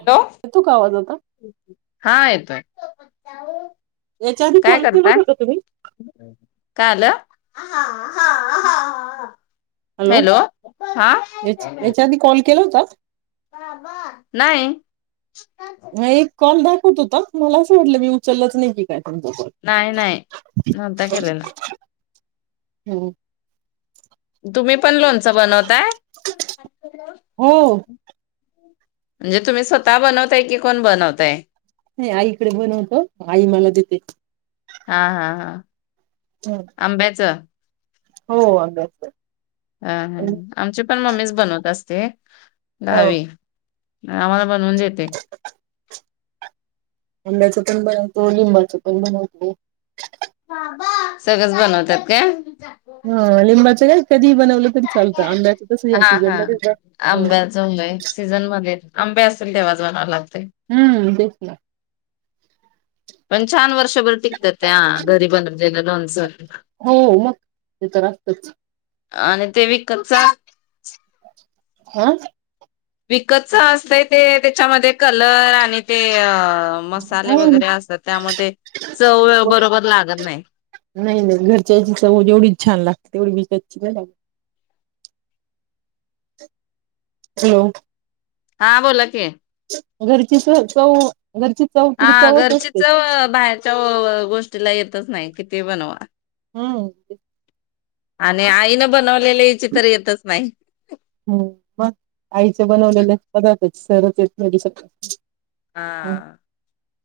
Hello येतो का आवाज आता? हा येतोय याच्या आधी काय कॉलसड करताय शता तुम्ही हा हा हा हॅलो याच्या आधी कॉल केला होता [inaudible] नाही ह एक कॉल दाखवत होता मला असं वाटलं मी उचललंच नाही की काय तुमचा कॉल. नाही नाही नणता केले ना हम्म तुम्ही पण लोणच बनवतय हो म्हणजे तुम्ही स्वतः बनवताय की कोण बनवताय नाही आईकडे बनवतो आई मला देते हा हा हा हं. आंब्याचं हो अंदाज. हम हम आमचे. पण मम्मीच बनवत असते. ह दडावी नाही आला बनवून देते. अंब्याच पण बनवतो लिंबाचं पण बनवतो. सगळंच बनवतात का. हा लिंबाच का कधी बनवलं कध हा हा हं. आंब्याचंबय सीझन मध्ये आंबे असेल तेव्हा जाऊन आलात हम्म बचला पंचाह्न वर्ष दोन टिकतात ते घरी बो सर हो मग ते तर असतच. आणि ते विकतचा- [unintelligible] विकत असतय ते त्याच्यामध्ये कलर आणि ते अ मसाले वगैरे असतात त्यामध्ये चव बरोबर लागत नाही नाही नाही घरच्याची चव जेवढी छान लागते तेवढी विकत चला ना. हॅलो हा बोला की. घरचीच होत ओ. हा घरचीच चव बाहेरच्या हो गोष्टीला येतच नाही कि. ते बनवा. हम् आणि आईने बनव हम्म मग आईचं बनवलेलं पदार्थच सरच येऊ नाही शकत- हा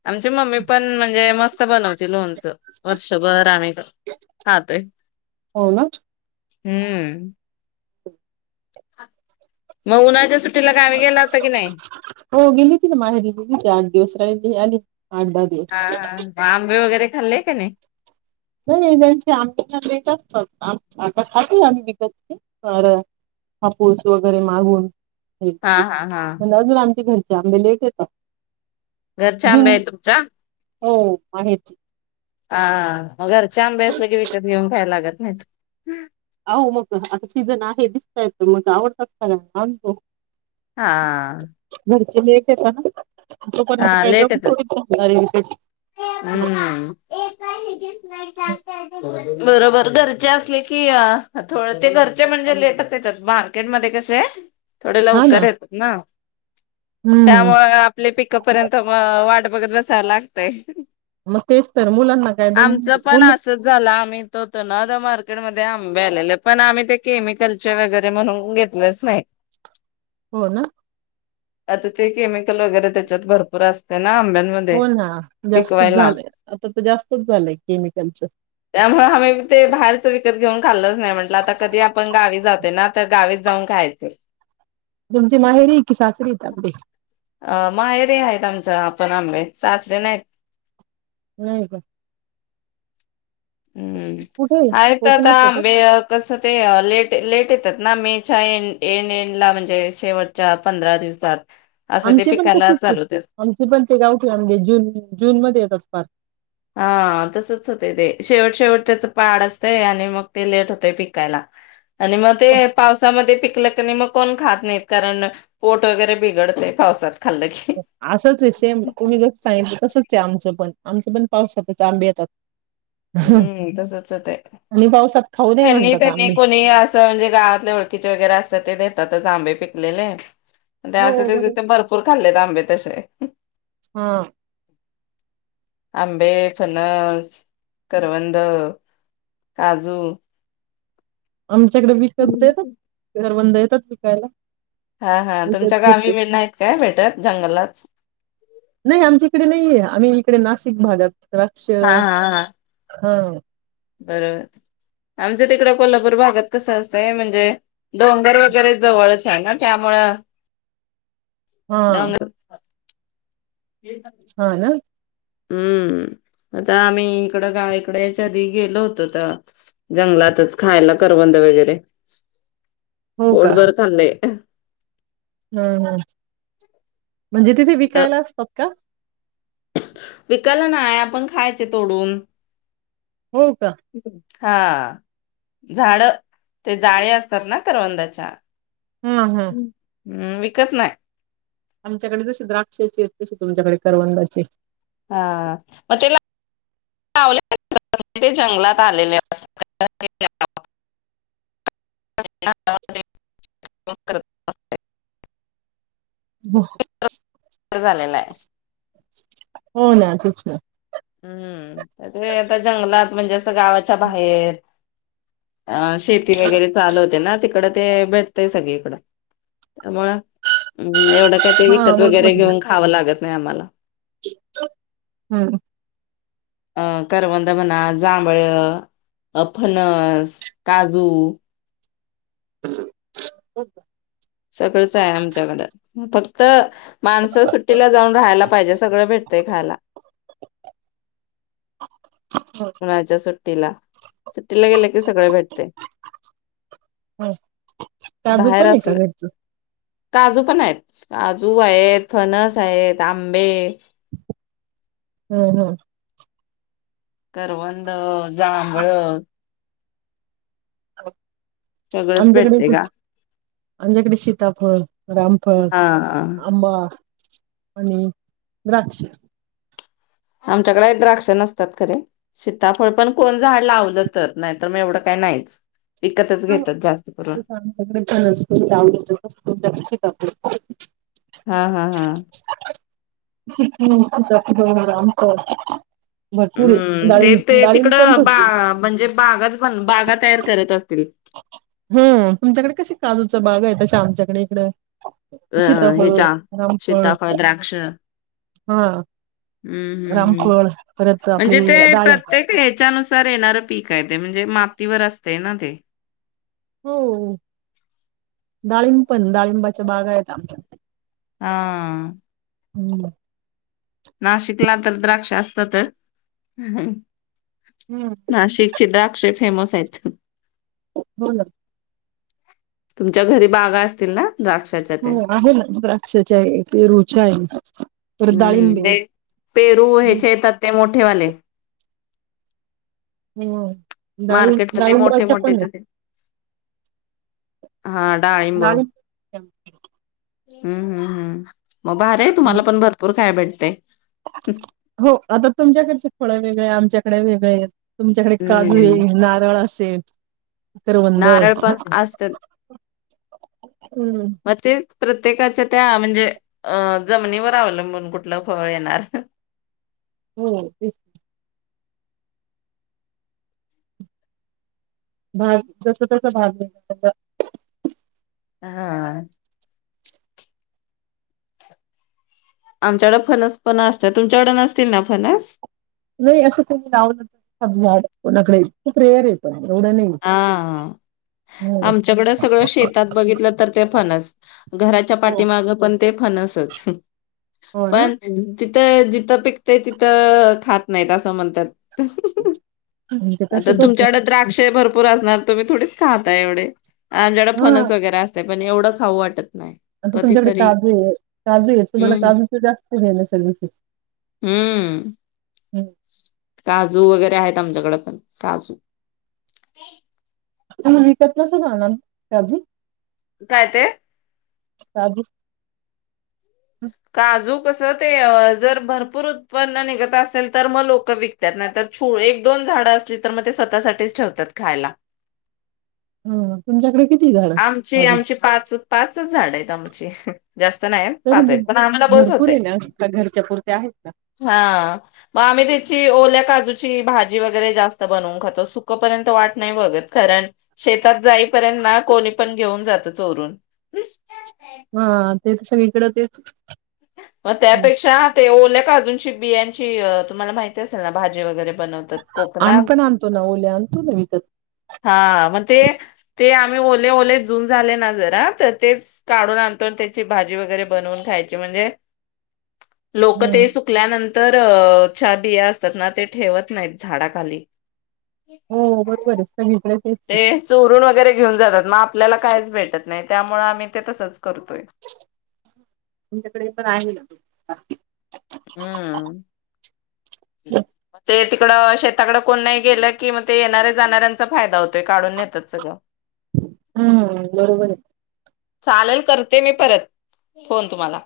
आमची मम्मी पण म्हणजे मस्त त बनवते लोनच, वर्षभर आम्ही खातोय. हो ना हम्म मग उन्हाळ्या 'हो गेली ती ना माहेरी गलीचे आठ दिवस राहिले आली' आठ दहा दिवस हा आंबे वगैरे खालय का नाही नाही एजस आमही रेट असतात आता खात आम्ही विकतचे कार हापुस वगैरे मागून हा हा हा म्हणजे आमचे घर त्यामुळे लेट येतात घरच्या आंबा जून आहे तुमचा हो माहेरची हा मग घरच्या आंब्या असलं की विकत घेऊन खायला लागत नाहीत अहो मग आता सीझन आहे दिसतायत मग आवडतात‌पण आणतो हा घरचे लय पिडतात ना हा लेट येतात आहे विकेट. बरोबर घरचे असले की थोड ते घरचे म्हणजे लेटच येतात मार्केटमध्ये कसे थोडे हा ना लवकर येतात ना हम्म त्यामुळे आपले पै येइपर्यंत मग वाट बघत बसाव लागतय मग तेच तर मुलांना कायदम मुली तो ना आता मार्केटमध्ये आंबे आलेले पण आम्ही ते केमिकलचे वगैरे म्हणून आम्ही घेतलेच नाही हो ना. आता ते केमिकल वगैरे त्या त भरपूर असत. हो ना जास्तच झालंय आता तर जास्त खूप भलं आहे केमिकलचं. त्यामुळे हमही ते बाहेरच विकत घेऊन. कल म्हट आता कधी आपण गावी जातो ना तर गावी जाऊन खायच. तुमची माहेरी की सासरी ते अ माहेरे आहेत आमच्या आपण आं सासरे नाहीत. नाही का. हम्म कुठे आहे आता आता कोकणात आहे का अंबे कसते लेट लेट ेतात ना मे च्या ए एड ला म्हणजे शेवटच्या पंधरा दिवसर आमचे पण ते सुट आमचे पण ते गावठी आमे जून जून म येतात फार हा तसच होतंय ते शेवट शेवट त्याच पाड असतं आणि मग ते लेट होतय पिकायला आणि मग ते पावसामध्ये पिकलं क नाही मग. कोण खात नाहीत कारण पोट वगैरे बिघडतय पावसात खाल्लं की. असंच आहे सेम तुम्ही जस सांगितलं तसच आहे आमचं पण आमचा पण पाऊस जातच आंबे येतात. हम्म तसच आणि पावसात खाऊ नाही त्यांनी म्हणतात त्यांनी आंबे कोणी असं म्हणजे गावातले ओळखीचे वगैरे असतात ते देतातच आंबे पिकलेले. त्या हो बरोबर तेिथे भरपूर खाल्लेत आंबे तसे हा. आंबे फनस करवंद, काजू आमच्याकडे बिकते. ंद येतच बिकायला हा हा तुमच्या गावी बी नाहीत काय भेटत जंगलात नाही आमच्या इकडे नाहीये आम्ही इकडे नाशिक भागात द्रक्ष हां हां हां, हा. बरोबर आमचं तिकडे कोल्हापूर भागात कसं असतंय म्हणजे डोंगर वगैरे जवळच आहे ना त्यामुळं हा डांंग. हा ना. हम्म, आता आम्ही इकड गावा इकडे याच्या आधी गेलो होतो. जंगलातच खायला करबंद वगैरे, पोटभर खाल्ले. हम्म हम्म... म्हणजे तिथे तर विकायला असतात का? विकायला नाय, आपण खायचे तोडून.. हो का. हा, झाड ते जाळे असतात ना करवंदाच्या. हम्म हम्म... हम्म विकत नाही. आमच्याकडे जसे द्राक्षाचे आहेत. तसे तुमच्याकडे करवंदाचे. हा मग ते ला ते जंगलात आलेले अस [unintelligible] ह झालेला आहे [inaudible] हो ना तूच ना हम्म, आता जंगलात म्हणजे, गावाच्या बाहेर... अ, शेती वगैरे चालू होते ना ते, इकड ते भेटतंय सगळीकडं, त्यामुळे एवढं काय ते, हा विकत, वगै, रे घेऊन खावं लागत. नाही आम्हाला. हं. अं करवंद म्हणा, जांभळ, अ फणस, काजू.. [inaudible] सगळंच आहे आमच्याकड, फक्त... माणसं सुट्टीला जाऊन राहायला पाहिजे, सगळं भेटतय खायला. [unintelligible] सुट्टीला, सुट्टीला गेलं कीं सगळं भेटतय. हं साजूक बाहेर पन हाय काय असलं घरच? [unintelligible] काजू पण आहेत, काजू आहेत, फणस आहेत, आंबे... हं हं... करवंद, जांभळ, [unintelligible] सगळंच आमच्याकडे, भेटते का? आमच्याकडे सीताफळ, रामफळ, हा आंबा.. आणि, द्राक्ष. आमच्याकडे द्राक्ष नसतात खरे, सीताफळ पन कोन झाड लावल तर. नाय तर काय मं एवढं काय नाहीच. विकतच घेतात जास्त करून [unintelligible] हा हा हा. [unintelligible] आहे हम्म ते ते डाळिंब डाळिंब तिकड, पण बा. भरपूर म्हंजे बागाच बन बागाच तयार करत असतील. हं, तुमच्याकडे कशी काजूच बाग हाय, तशी आमच्याकडे हिकडं हं हं ह्याच्या सीताफळ, द्राक्ष हं हा हं हं रामफळ परत म्हणजे आपली ते.. डाळी प्रत्येक ह्याचानुसार येणार पीक हाय ते म्हंजे मातीवर असतंय ना ते. हो हो हो डाळिंब पन, डाळिंबाच्या बगा आहेत आमच्या. हा. [inaudible] नाशिकला तर द्राक्ष असतातच. नाशिकची द्राक्षेच फेमस आहेत. हो ना. तुमच्या घरी बागा असतील ना? द्राक्षाच्या हो ते आहे ना, द्राक्षाच्या आहेत, पेरूच्या आहेत, परत हम्म डाळिंबे. ते पेरू ह्याचे येतात ते मोठेवाले आणि हो मार्केट मध्ये मोठे मोठेच येते. हा डाळिंब. डाळिंब हम्म हम्म मग भारी तुम्हाला पण भरपूर कॅबेट हो आता तुमच्याकडची फळ वेगळी, आमच्याक ककडे वेग येतं तुमच्याकडे काजू हम्म आहे नारळ अस तेब करवंद नारळ पण म तेचं प्रत्येकाच्या त्या म्हणजे अ जमिनीवर अवलंबून कुठलं फळ येणार हो तेच भाग जस तस भाग मिलं त्याचा हा आमच्याकड फनस पण असत तुमच्याकड नसतील ना फनस नाही असं कोणी लावलं झाड कोणाकडे खूप रेअर येतो हा हो आमच्याकड सगळं शेतात बघितलं तर ते फणस घराच्या पाठीमाग पण ते फणसच हो ना पण भिंतीत जिथं पिकते तिथं खात नाहीत असं म्हणतात म्हणजे आता तसच तुमच्याकडे असत द्राक्ष भरपूर असणार तुमी थोडीच खात एवढे आमच्याेड हा फनस वगैरे असते पण एवढं खाऊ वाटत नाही आता तुमच्याकडे कधीतरी. काजू आहे, काजू आहे तुम्हाला हम्म काजूचे जास्त हे नसेल विशेष? हम्म काजू वगैरे ते आहेत, आमच्याकडं पण काजू. [unintelligible] तर कसं जाणार काजू? काय ते? काजू. काजू कसं ते जर भरपूर उत्पन्न निघत असेल, तर मग लोक विकत्यात. नाहीतर छू एक दोन झाडं असली, तर मग ते स्वतःसाठीच ठेवतात खायला. हं तुमच्याकडे किती झाड आमची काजू आमची पाच पाचच झाड हायत त आमचे. जास्त नाहीयेत तरी पाच आहेत. ब- पण आम्हाला बस भरपूर होतंय. आहे ना का घरच्या पुरत्या आहेत ना. हा मग आम्ही त्याची ओल्या काजूची भाजी वगैरे जास्त बनवून खातो, सुखपर्यंत वाट नाही बघत. कारण शेतात जाईपर्यंत ना कोणीपण घेऊन जातं चोरून. हा तेच सगळी कडं तेच. मग हम्म. त्यापेक्षा, ते ओल्या काजूंची बियांची तुम्हाला माहिती असेल ना, भाजी वगैरे बनवतात आम्हीपण कोकणात. आणतोना, ओले आणतोना विकत. हा मग ते ते आम्ही ओले ओले जुन झाले ना जरा, तर तेच काढून आणतो आणि त्याची भाजी वगैरे बनवून खायची म्हणजे लोकं हम्म ते सुकल्यानं तरच्या बिया असतात ना, ते ठेवत नाहीत झाडाखाली. हो बरोबर हाय. ते चोरून वगैरे घेऊन जातात म आप ल्याला कायच भेटत नाही, त्यामुळं आम्ही ते तसंच करतोय तुमच्याकडेपण आहे ना [unintelligible] हम्म ते तिकड शे ताकडं कोण नाही गेलं की, मग ते येणाऱ्या जाणाऱ्यांचा फायदा होतोय. काढून नेतात सगळं. हम्म बरोबर हाय. चालेल करते मी परत, फोन तुम्हाला.